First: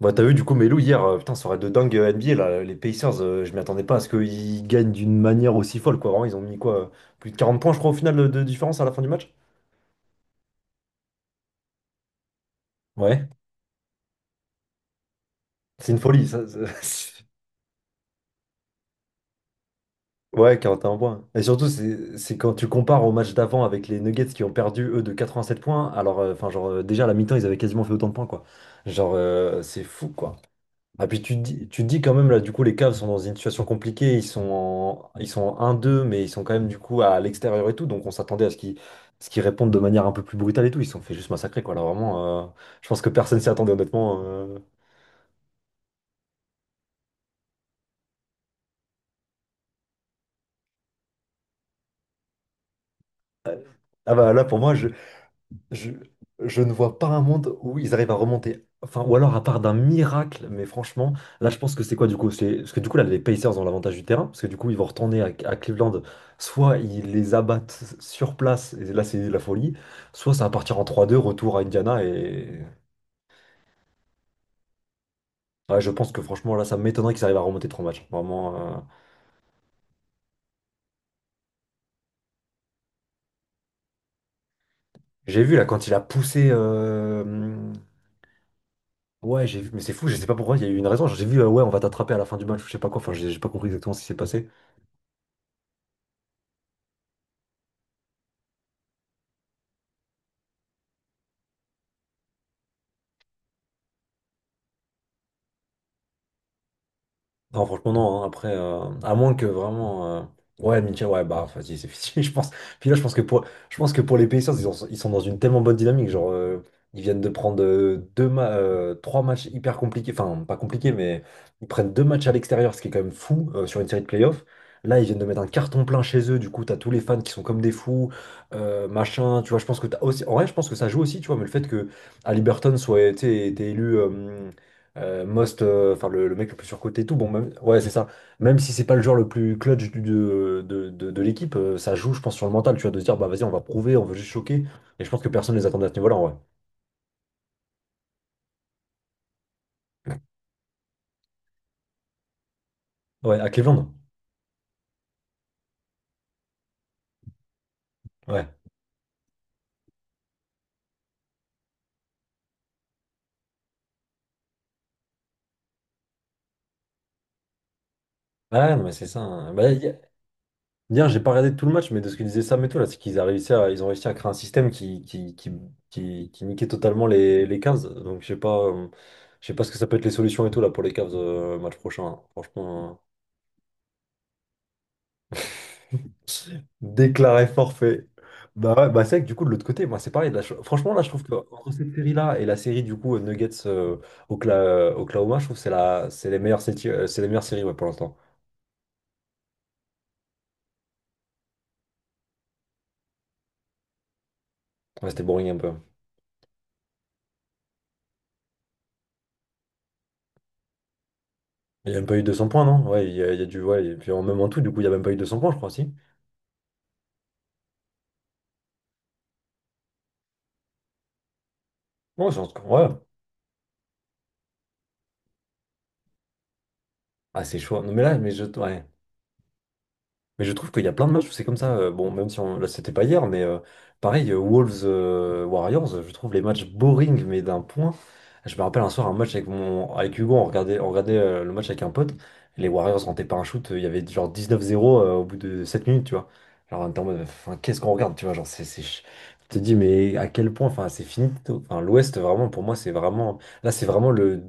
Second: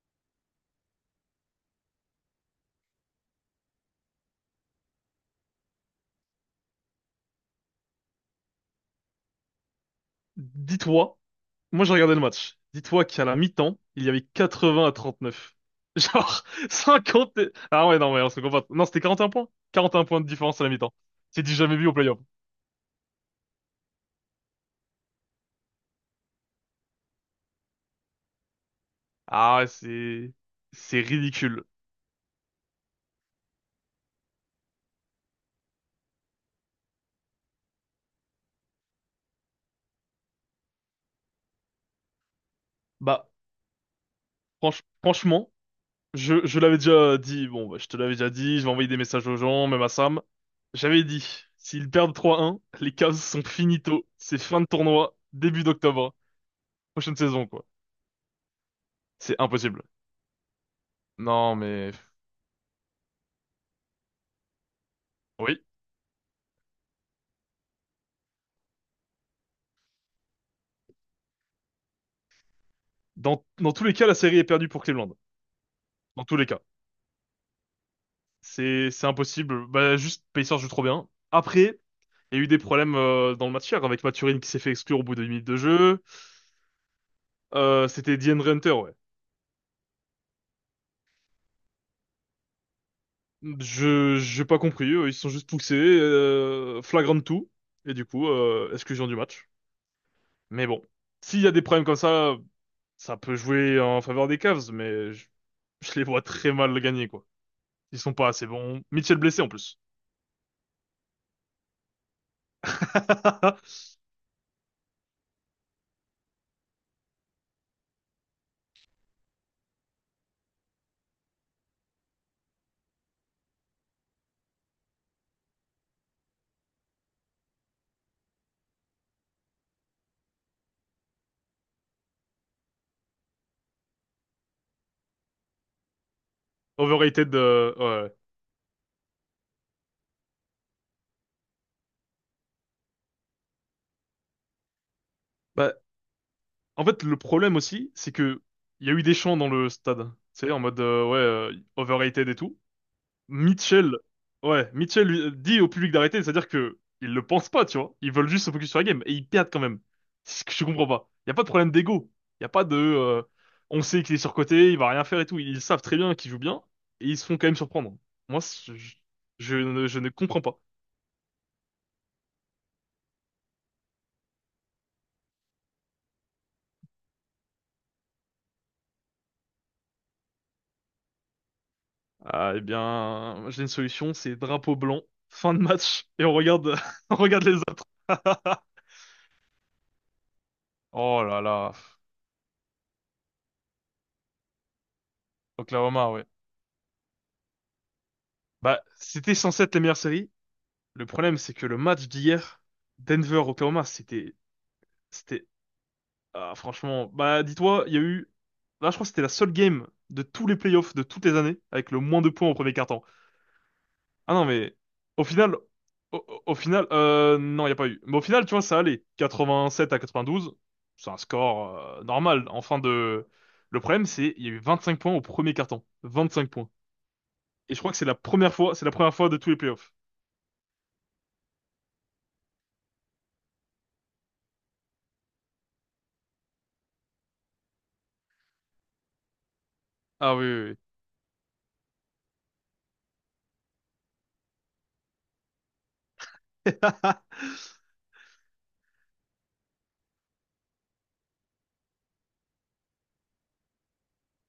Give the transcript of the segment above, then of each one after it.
Bah, t'as vu du coup Melo hier, putain, soirée de dingue NBA là, les Pacers, je m'y attendais pas à ce qu'ils gagnent d'une manière aussi folle quoi. Vraiment, ils ont mis quoi, plus de 40 points je crois au final de différence à la fin du match. Dis-toi, moi j'ai regardé le match. Dis-toi qu'à Ouais. la mi-temps, il y avait 80 à 39. C'est une folie ça. Genre c'est- 50 ah ouais, non, mais on se comprend. Non, c'était 41 points. 41 points de Ouais, différence à la mi-temps. 41 points. Et C'est du surtout jamais vu au c'est play-off. c'est quand tu compares au match d'avant avec les Nuggets qui ont perdu eux de 87 points, alors enfin genre déjà à la mi-temps, ils avaient quasiment fait autant de points quoi. Genre Ah ouais, c'est fou c'est… quoi. C'est Ah, puis ridicule. tu te dis quand même, là, du coup, les Cavs sont dans une situation compliquée. Ils sont en 1-2, mais ils sont quand même, du coup, à l'extérieur et tout. Donc, on s'attendait à ce qu'ils répondent de manière un peu plus brutale et tout. Ils se sont fait juste massacrer, quoi. Là, vraiment, je pense que Bah, personne s'y attendait, honnêtement. Franchement, je l'avais déjà dit. Bon, bah, je te l'avais déjà dit. Je vais envoyer des messages aux gens, même à Sam. J'avais dit, s'ils perdent 3-1, les Cavs sont finito. Ah, bah C'est là, pour fin de moi, tournoi, début Je, d'octobre. je ne vois pas Prochaine un saison, monde quoi. où ils arrivent à remonter. Enfin, ou C'est alors à part d'un impossible. miracle, mais franchement, là Non, je pense que mais… c'est quoi du coup? C'est, parce que du coup là les Pacers ont l'avantage du terrain, parce que du coup ils vont retourner à Oui. Cleveland, soit ils les abattent sur place, et là c'est la folie, soit ça va partir en trois deux retour à Indiana, et Dans tous les cas, la série est perdue pour Cleveland. ouais, je pense que Dans tous les franchement cas. là ça m'étonnerait qu'ils arrivent à remonter 3 matchs. Vraiment, C'est impossible. Bah, juste, Pacers joue trop bien. Après, il y a eu des problèmes dans le match hier avec Mathurin qui s'est fait exclure au bout de j'ai minutes vu de là quand il a jeu. poussé... C'était DeAndre Hunter, ouais. Ouais, j'ai vu, mais c'est fou, je sais pas pourquoi, il y a eu une raison. J'ai vu, ouais, on va t'attraper à la fin du match, je sais pas quoi, enfin j'ai pas compris exactement ce qui s'est J'ai passé. pas compris. Ils se sont juste poussés. Flagrant tout. Et du coup, exclusion du match. Mais bon. S'il y a des problèmes comme ça peut jouer en faveur des Cavs, mais je les vois très mal gagner, quoi. Non, franchement, Ils sont non, hein. pas assez Après, bons. à Mitchell moins blessé que en plus. vraiment. Ouais, Mitchell, ouais, bah, vas-y, c'est fini, je pense. Puis là, je pense que pour les Pacers, ils sont dans une tellement bonne dynamique. Genre, ils viennent de prendre trois matchs hyper compliqués. Enfin, pas compliqués, mais ils prennent 2 matchs à l'extérieur, ce qui est quand même fou sur une série de playoffs. Là, ils viennent de mettre un carton plein chez eux. Du coup, t'as tous les fans qui sont comme des fous, machin. Tu vois, je pense que t'as aussi. En vrai, je pense que ça joue aussi, tu vois, mais le fait que Haliburton été élu. Most, enfin le mec le plus surcoté et tout, bon, Overrated, même, ouais, c'est ça. ouais. Même si c'est pas le joueur le plus clutch de l'équipe, ça joue, je pense, sur le mental, tu vois, de se dire, bah vas-y, on va prouver, on veut juste choquer. Et je pense que personne les Bah, attendait à ce niveau-là, en vrai. en fait, le problème aussi, c'est que il y a eu des chants dans le stade. C'est en mode ouais, overrated et tout. Ouais, à Cleveland. Mitchell, ouais, Mitchell dit au public d'arrêter, c'est-à-dire que ils le pensent pas, tu vois. Ils veulent Ouais. juste se focus sur la game et ils perdent quand même. C'est ce que je comprends pas. Il y a pas de problème d'ego. Il y a pas de On sait qu'il est surcoté, il va rien faire et tout. Ils savent très bien qu'il joue bien et ils se font quand même surprendre. Moi, c- Ah non, mais je, c'est ça, hein. je Bah, ne je ne comprends pas. hier, j'ai pas regardé tout le match, mais de ce que disait Sam et tout, là, c'est qu'ils a réussi à, ils ont réussi à créer un système qui niquait totalement les Cavs. Donc, je sais pas ce que ça peut être les solutions et tout, là, pour les Cavs, match prochain, hein. Ah, eh Franchement. bien, j'ai une solution, c'est drapeau blanc, fin de match, et on regarde, on regarde Déclaré les autres. forfait. Bah ouais, bah c'est vrai que du coup, de l'autre côté, moi, c'est pareil. Là, franchement, là, je Oh trouve que là entre là, cette série-là et la série, du coup, Nuggets Oklahoma, je trouve que Oklahoma, ouais. c'est les meilleures séries, c'est les meilleures séries ouais, pour l'instant. Bah, c'était censé être la meilleure série. Le problème, c'est que le match d'hier, Denver-Oklahoma, c'était, Ouais, c'était c'était, boring un peu. ah, franchement, bah, dis-toi, il y a eu, là, je crois que c'était la seule game de tous les playoffs de toutes les années Il avec n'y a le même pas moins eu de 200 points au points, premier non? quart temps. Ouais, il y a du. Ouais, et puis en Ah même non, en tout, du mais coup, il n'y a même pas eu deux au cents points, final, je crois aussi. Au final, non, il n'y a pas eu. Mais au final, tu vois, ça allait. 87 à 92, c'est un score Non, normal. En fin ouais. de… Le problème, c'est il y a eu 25 points au premier carton. 25 points. Ah, c'est Et je chaud. crois Non, que mais c'est la là, mais je. première fois, Ouais. c'est la première fois de tous les playoffs. Mais je trouve qu'il y a plein de matchs où c'est comme ça, bon, même si là, c'était pas hier, mais pareil, Wolves Warriors, je trouve les matchs boring, mais d'un point. Je me rappelle un soir un match avec Hugo, Ah oui, oui, on regardait le match avec un pote. Les Warriors rentaient pas un shoot, il y avait genre 19-0 au bout de 7 minutes, tu vois. oui. Genre, on était en mode, enfin, qu'est-ce qu'on regarde, tu vois, genre, je te dis, mais à quel point, enfin, c'est fini, tôt. Enfin, l'Ouest, vraiment, pour moi, c'est vraiment. Là, c'est vraiment le.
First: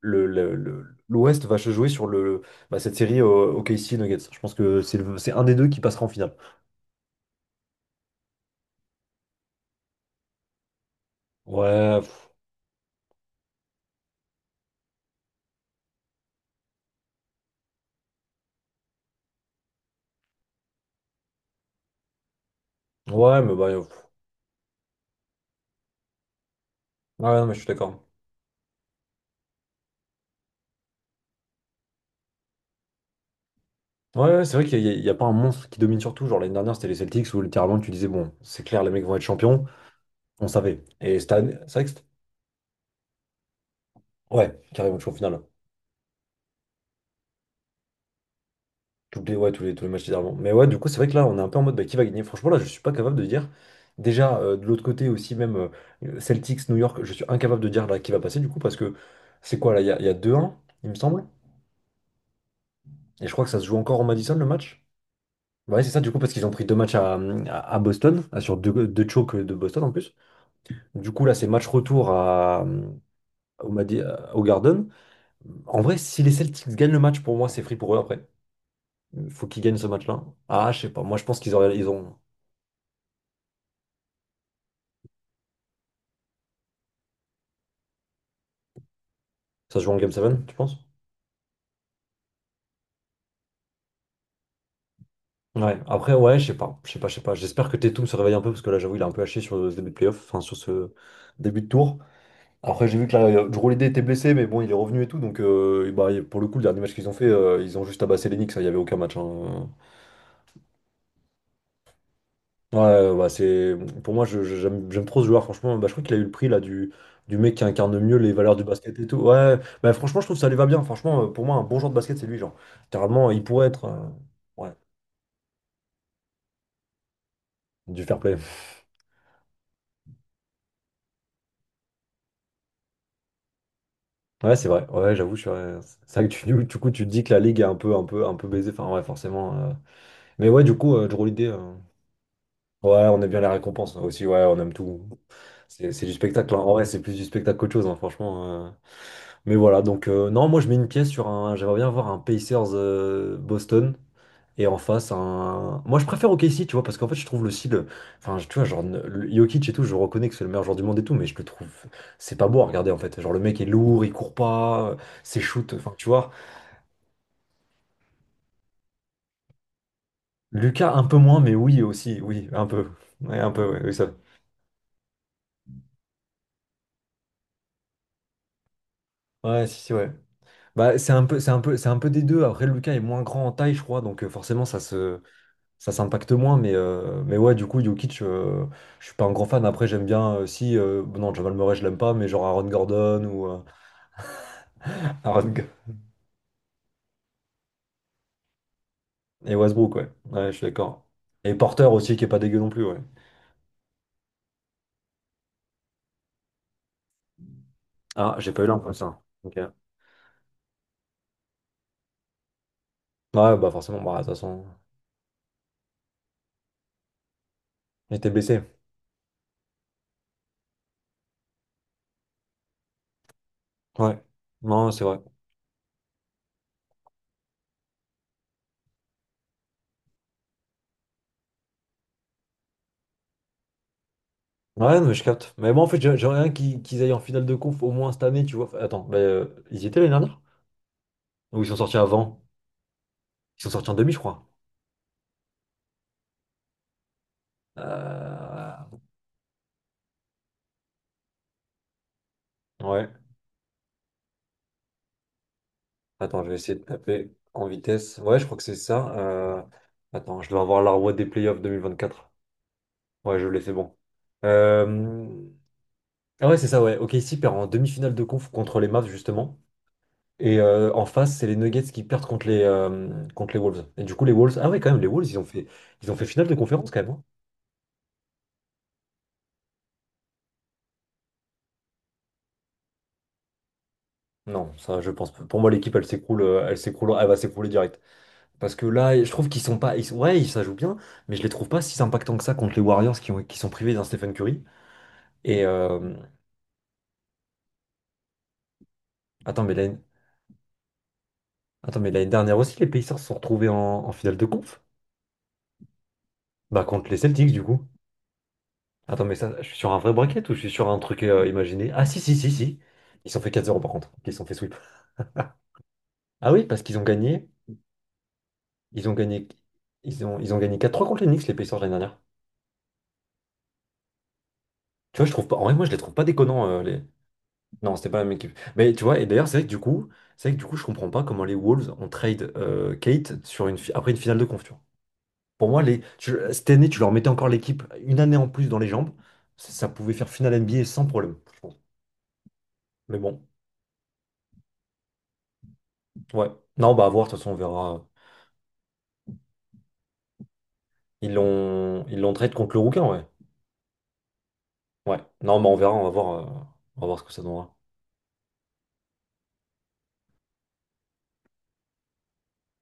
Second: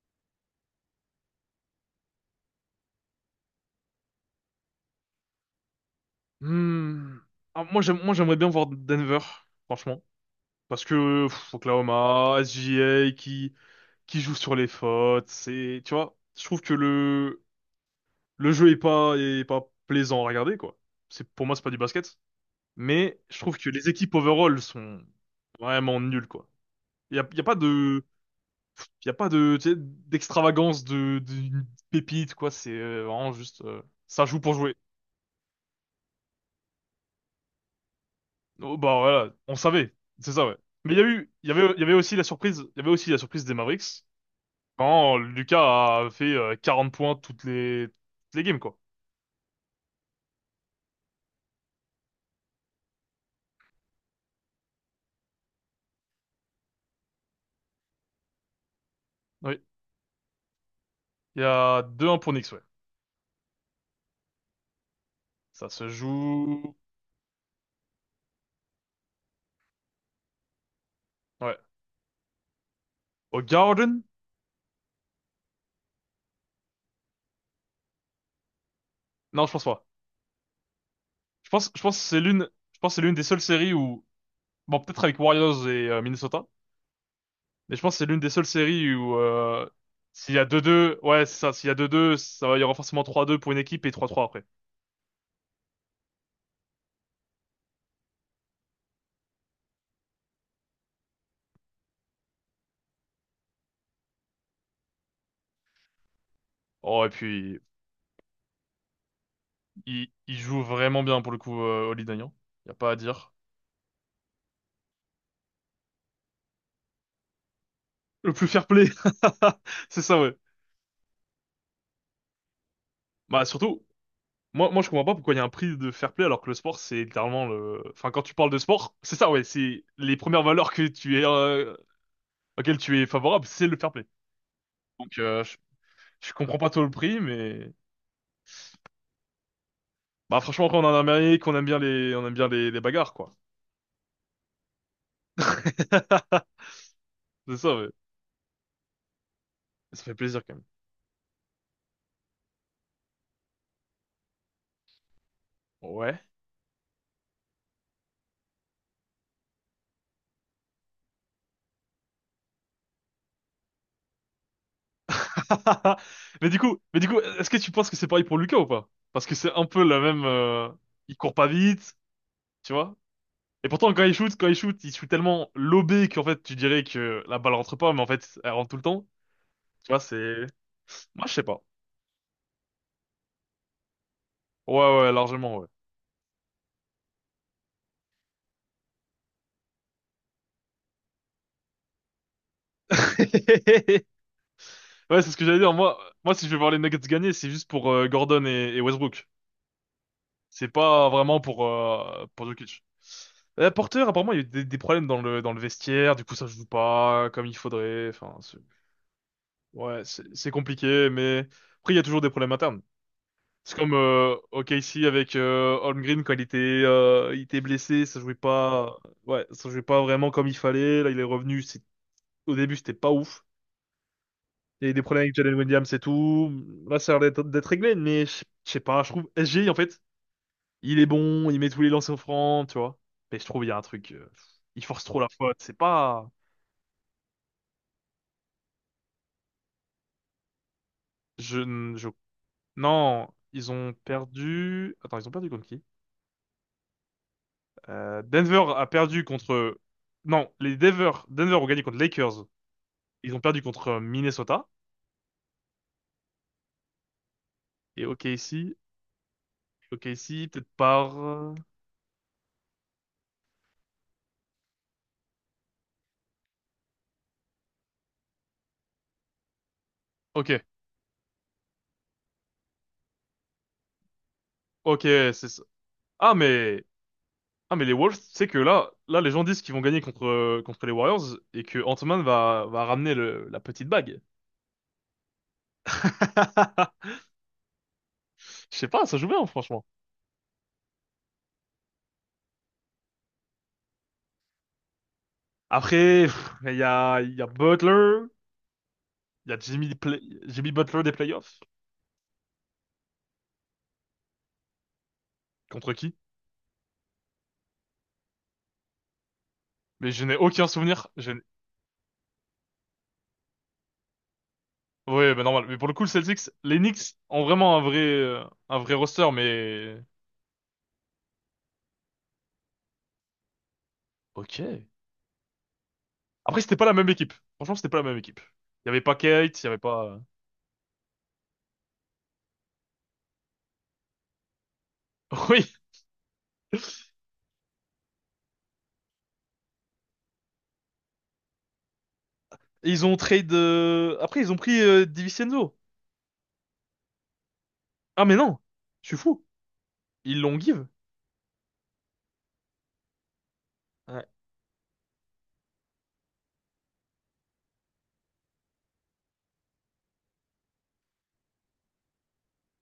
le, le- le- l'Ouest va se jouer sur le. Bah, cette série OKC Nuggets, je pense que c'est un des deux qui passera en finale. Hmm. Ah, moi, j'aimerais bien voir Denver, franchement. Parce que pff, Ouais, pff, Oklahoma, SGA qui joue sur les fautes, c'est, tu vois, je trouve que le jeu est pas, plaisant à regarder, quoi. C'est, pour moi, c'est pas du basket. Mais je ouais, mais trouve bah, que les pff, équipes overall sont vraiment nulles, quoi. Il y ouais, a, y a non, mais pas je suis d'accord. de, y a pas de, tu sais, d'extravagance, de, d'une pépite, quoi. C'est vraiment juste, Ouais, ça joue ouais, pour c'est vrai jouer. qu'il n'y a, il y a pas un monstre qui domine sur tout. Genre l'année dernière, c'était les Celtics où littéralement tu disais, bon, c'est Oh, clair, les bah mecs vont être voilà, on champions. savait. C'est ça, On ouais. savait. Mais il y a Et eu, cette année, c'est il y vrai que avait aussi la surprise, des Mavericks ouais, carrément, jusqu'au quand final. Lucas a fait 40 points toutes les games, quoi. Ouais, tous les matchs d'avant. Mais ouais, du coup, c'est vrai que là, on est un peu en mode, bah, qui va gagner? Franchement, là, je suis pas capable de dire. Déjà, de l'autre côté aussi, même Celtics, New York, je suis incapable de dire là qui va passer du coup parce que c'est Oui. quoi là? Il y a 2-1, il me semble. Il y a deux 1 pour Knicks, ouais. Et je crois que ça se joue encore au Madison le match. Ça Ouais, se c'est ça, du coup, parce qu'ils ont pris joue, deux matchs à Boston, sur deux chokes de Boston en plus. Du coup, là, c'est ouais. match retour Au Garden? Au Garden. En vrai, si les Celtics gagnent le match, pour moi, c'est free pour eux après. Faut Non, je qu'ils pense gagnent ce pas. match-là. Ah, je sais pas. Moi, je pense qu'ils auraient, ils ont. Je pense que c'est l'une des seules séries où, bon, peut-être avec Warriors et Minnesota, mais je pense que c'est l'une des seules séries où, Ça se joue en Game s'il y a 7, tu deux penses? deux, ouais, c'est ça, s'il y a deux deux, ça va, il y aura forcément 3-2 pour une équipe et 3-3 après. Ouais, après, ouais, je sais pas. Je sais pas. J'espère que Tatum se réveille un peu, parce que là, j'avoue, il est un peu haché sur ce début de playoff, enfin, sur ce début de tour. Après, j'ai vu que là, Drew Holiday était blessé, mais bon, il est revenu et tout. Donc, bah, pour le coup, le dernier match Oh, qu'ils et ont fait, puis, ils ont juste abassé les Knicks. Il n'y avait aucun match, hein. Il joue vraiment bien pour le coup, Oli Dagnan. Y a pas à Ouais, bah, dire. c'est... Pour moi, j'aime trop ce joueur, franchement. Bah, je crois qu'il a eu le prix là, du mec qui incarne mieux les Le plus valeurs du fair play. basket et tout. Ouais, bah, C'est franchement, ça, je trouve ouais. que ça lui va bien. Franchement, pour moi, un bon joueur de basket, c'est lui. Genre, littéralement, il Bah, pourrait surtout, être. euh, Ouais, je comprends pas pourquoi il y a un prix de fair play alors que le sport, c'est littéralement le, du enfin, fair quand tu play. parles de sport, c'est ça, ouais, c'est les premières valeurs que tu es, auxquelles tu es favorable, c'est le fair play. Ouais, c'est vrai. Ouais, Donc j'avoue, ouais, c'est vrai je que tu, comprends pas du trop le coup, tu te prix, dis que la ligue est mais un peu, un peu, un peu baisée. Enfin, ouais, forcément. bah Mais ouais, franchement du quand on est en coup, Drew Holiday. Amérique, on euh, aime bien les, on aime bien les, les Ouais, bagarres on aime quoi. bien les récompenses, hein, aussi, ouais, on aime tout. C'est du spectacle, hein. En vrai, c'est plus du spectacle C'est qu'autre ça, chose, mais hein, franchement. Mais voilà, ça donc fait plaisir non, quand moi même. je mets une pièce sur un. J'aimerais bien voir un Pacers Boston et en face un. Moi je Ouais. préfère OKC, tu vois, parce qu'en fait je trouve le style. Enfin, tu vois, genre Jokic et tout, je reconnais que c'est le meilleur joueur du monde et tout, mais je le trouve. C'est pas beau à regarder en fait. Genre le mec est lourd, il court pas, ses shoots, enfin tu vois. Mais du coup, est-ce que tu penses que c'est pareil pour Lucas ou pas? Parce que c'est un peu la même. Lucas un peu Il court moins, pas mais oui vite, aussi, oui, un tu peu. vois. Ouais, un Et peu, ouais, pourtant, oui, ça. Il shoot tellement lobé qu'en fait tu dirais que la balle rentre pas, mais en fait elle rentre tout le temps. Ouais, si, si, Tu vois, ouais. c'est… Bah, c'est un Moi je peu, sais c'est un pas. peu, c'est un peu des deux. Après, Lucas est moins grand en taille, je crois, donc forcément, Ouais, ouais, largement, ça s'impacte moins. Mais ouais, du coup, Jokic, je suis pas un grand fan. Après, j'aime bien, si, bon, non, Jamal Murray, je l'aime pas, mais genre Aaron Gordon ou ouais. Ouais, c'est ce que Aaron j'allais G- dire. Si je vais voir les Nuggets gagner, c'est juste pour Gordon et Westbrook. et Westbrook, ouais. Ouais, je suis C'est d'accord. pas vraiment Et Porter aussi, qui est pas pour dégueu non plus, Jokic. ouais. Porter, apparemment, il y a eu des problèmes dans le vestiaire. Du coup, ça joue pas comme il faudrait. Ah, Enfin, j'ai c'est- pas eu l'info, ça. Ok. ouais, c'est compliqué, mais après, il y a toujours des problèmes internes. Ouais, bah C'est comme forcément, bah, de toute façon, OKC avec Holmgren quand il était blessé, il ça était jouait blessé. pas. Ouais, ça jouait pas vraiment comme il fallait. Là, il est revenu. C'est au début, c'était pas ouf. Ouais. Il y Non, a eu des c'est vrai. problèmes avec Jalen Williams et tout. Là, ça a l'air d'être réglé, mais je sais pas, je trouve SGI, en fait, il est bon, il met tous les lancers francs, tu vois. Mais je trouve il y a un truc, il Ouais, force non, mais trop je la capte. faute, Mais c'est moi, en fait, pas… j'aimerais bien qu'ils aillent en finale de conf au moins cette année, tu vois. Attends, bah, ils y étaient l'année dernière? Je, Ou ils sont sortis n- je... avant. Non, Ils sont ils sortis en ont demi, je crois. perdu… Attends, ils ont perdu contre qui? Denver a Euh, perdu contre… Non, Denver ont gagné contre Lakers. Ouais. Ils ont perdu contre Minnesota. Attends, je vais essayer de taper en Et vitesse. Ouais, je crois que c'est OKC, ça. Attends, je dois peut-être avoir la roue par… des playoffs 2024. Ouais, je l'ai, c'est bon. Euh, Ah ouais, c'est ça, ouais. Ok, ici perd en demi-finale de conf contre les Mavs, justement. Ok, Et en face, c'est les Nuggets qui perdent contre les Wolves. Et du coup, les Wolves... Ah ouais, quand même, ok, les Wolves, c'est ça. Ils ont fait Ah, finale de mais… conférence, quand même, hein. Ah mais les Wolves, tu sais que là les gens disent qu'ils vont gagner contre les Warriors et que Ant-Man va ramener la petite bague. Non, ça, je pense pas. Pour moi, l'équipe, elle s'écroule, elle va s'écrouler direct. Parce Je que sais pas, ça là, joue je bien trouve qu'ils sont franchement. pas. Ils sont- ouais, ils- ça joue bien, mais je les trouve pas si impactants que ça contre les Warriors qui, qui sont privés d'un Stephen Curry. Et Après, pff, il y a Butler, il y a attends, mais l'année Jimmy Butler des playoffs attends, mais l'année dernière aussi, les Pacers se sont retrouvés en finale de conf. contre qui? Bah, contre les Celtics, du coup. Attends, mais ça, je suis sur un Mais vrai je n'ai bracket ou je aucun suis sur un souvenir. truc Je n'ai- imaginé? Ah, si, si, si, si. Ils se sont fait 4-0 par contre. Ils se sont fait sweep. Ouais, bah normal. Mais pour le coup, le Celtics, Ah oui, les parce qu'ils ont Knicks ont gagné. vraiment un vrai Ils ont roster, gagné. mais Ils ont gagné 4-3 contre les Knicks, les Pacers l'année dernière. ok. Tu vois, je trouve pas. En vrai, moi, je les trouve pas Après, c'était déconnants, pas la même équipe. Franchement, c'était non, pas la c'était même pas la même équipe. équipe. Il y Mais avait tu pas vois, et d'ailleurs, Kate, il y avait pas. c'est vrai que du coup, je comprends pas comment les Wolves ont trade Kate après une finale de conf, tu vois. Oui, Pour moi, cette année, tu leur mettais encore l'équipe une année en plus dans les jambes, ça pouvait faire finale NBA sans problème, je pense. ils ont Mais bon, trade. Après, ils ont pris Divincenzo. ouais. Non, bah à voir, de toute façon, on verra. Ah, mais non! Je suis fou! Ils l'ont give. Ils l'ont trade contre le Rouquin, ouais. Ouais. Ouais. Non, bah on verra, on va voir ce que ça donnera.